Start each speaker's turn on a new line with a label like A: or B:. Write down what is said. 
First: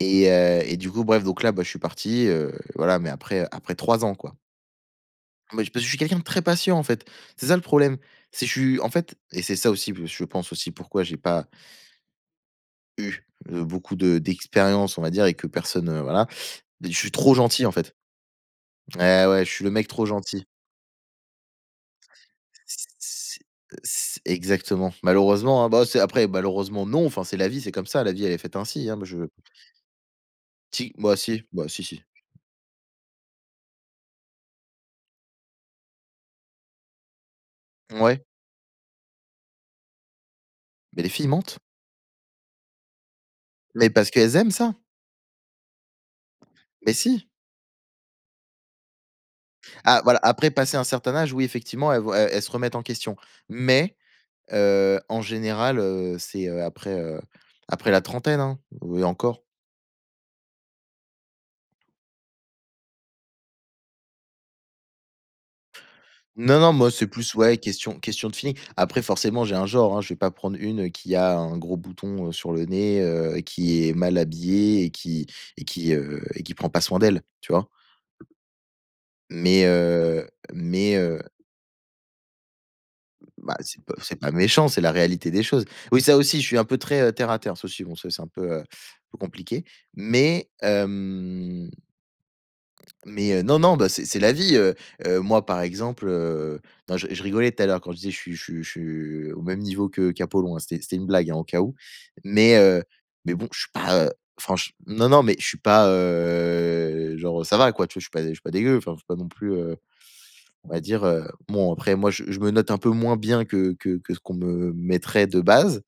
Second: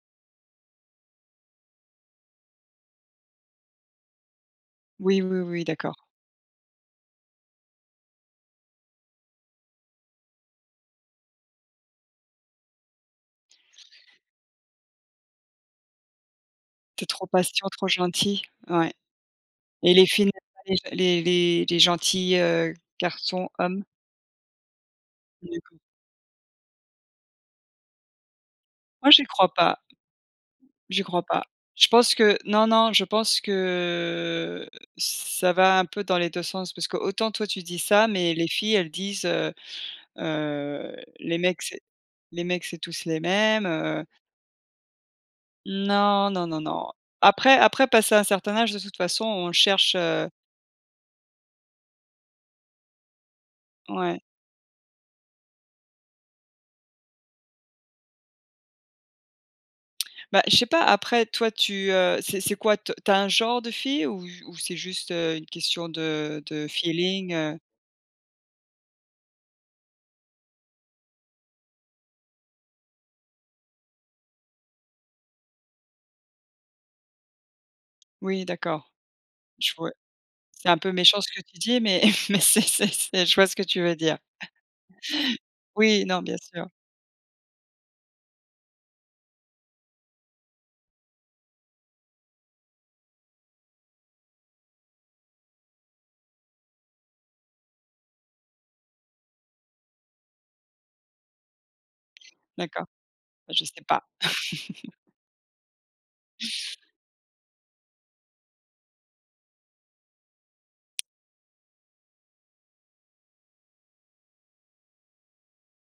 A: Et heu, et coup, bref, donc là, bah, je suis parti, heu, voilà, mais après, heu, après 3 ans quoi.
B: Oui, oui, oui
A: Mais je parce ce que je
B: d'accord.
A: suis quelqu'un de très patient, en fait. C'est ça le problème. C'est je suis en fait et c'est ça aussi, heu, je pense aussi, pourquoi j'ai pas eu, heu, beaucoup de d'expériences on va dire et que personne, heu, voilà. Je
B: Tu es
A: suis
B: trop
A: trop gentil
B: patient,
A: en
B: trop
A: fait.
B: gentil, ouais
A: Et, ouais, je suis le mec
B: et
A: trop
B: les filles,
A: gentil.
B: les [unintelligible] les les les gentils, heu,
A: C c'est
B: garçons, hommes?
A: c'est exactement. Malheureusement, hein,
B: [unintelligible]
A: ben, c'est après malheureusement non, enfin c'est la vie, c'est comme ça, la vie elle faite ainsi, hein, moi
B: Moi, j'y
A: je
B: crois pas.
A: Si,
B: J'y
A: bah,
B: crois pas.
A: si, bah, si
B: Je
A: si.
B: pense que non, non, je pense que, ç ça va un peu dans les 2 sens. Parce que autant toi tu dis ça,
A: Ouais.
B: mais les filles, elles disent, heu, heu:
A: Mais les filles
B: «Les
A: mentent.
B: mecs, c'est les mecs c'est tous les mêmes,
A: Mais
B: heu»
A: parce qu'elles aiment ça.
B: Non, non, non,
A: Ben
B: non.
A: si.
B: Après après, passer un certain âge, de toute façon on cherche,
A: Ah voilà
B: heu
A: après passer un certain âge, oui effectivement elles vont e elles se remettent en question, mais
B: Ouais.
A: heu, en général, heu, c'est, heu, après, heu, après la trentaine, hein, ou et encore.
B: Bah je sais pas, après, toi, tu, heu, c'est c'est quoi, te tu as un genre de fille ou ju ou c'est juste, heu, une question de
A: Non,
B: de
A: non, moi c'est
B: feeling,
A: plus, ouais,
B: heu?
A: question question de feeling. Après forcément, j'ai un genre, hein, je vais pas prendre une, heu, qui a un gros bouton, sur le nez, heu, et qui est mal habillée et qui et qui, heu, et qui prend pas soin d'elle, tu vois?
B: Oui, d'accord.
A: Mais
B: Je vois
A: heu,
B: c'est un peu
A: mais, heu
B: méchant ce que tu dis, mais c'est c'est c'est,
A: Mmh,
B: je vois ce
A: bah
B: que tu
A: c'est pas
B: veux
A: c'est
B: dire.
A: pas méchant, c'est la réalité des choses. Oui,
B: Oui,
A: ça
B: non bien
A: aussi, je suis un
B: sûr.
A: peu, heu, très terre à terre, ça aussi bon ça c'est un peu, heu, peu compliqué, mais hem mais heu, non, non, ben c'est c'est la vie, heu, heu, moi, par exemple, heu, non je je rigolais tout à l'heure quand je disais: «Je suis je suis je suis au même niveau que qu'Apollon». C'était c'était une blague au cas où, mais heu,
B: D'accord,
A: mais bon, je
B: je
A: suis
B: sais pas.
A: pas, heu, franche non, non, mais je suis pas, heu, genre ça va quoi, tu vois je suis pas je suis pas dégueu, tu vois, enfin, il faut pas non plus, heu, on va dire, heu, bon après moi je je me note un peu moins bien que que que ce qu'on me mettrait de base.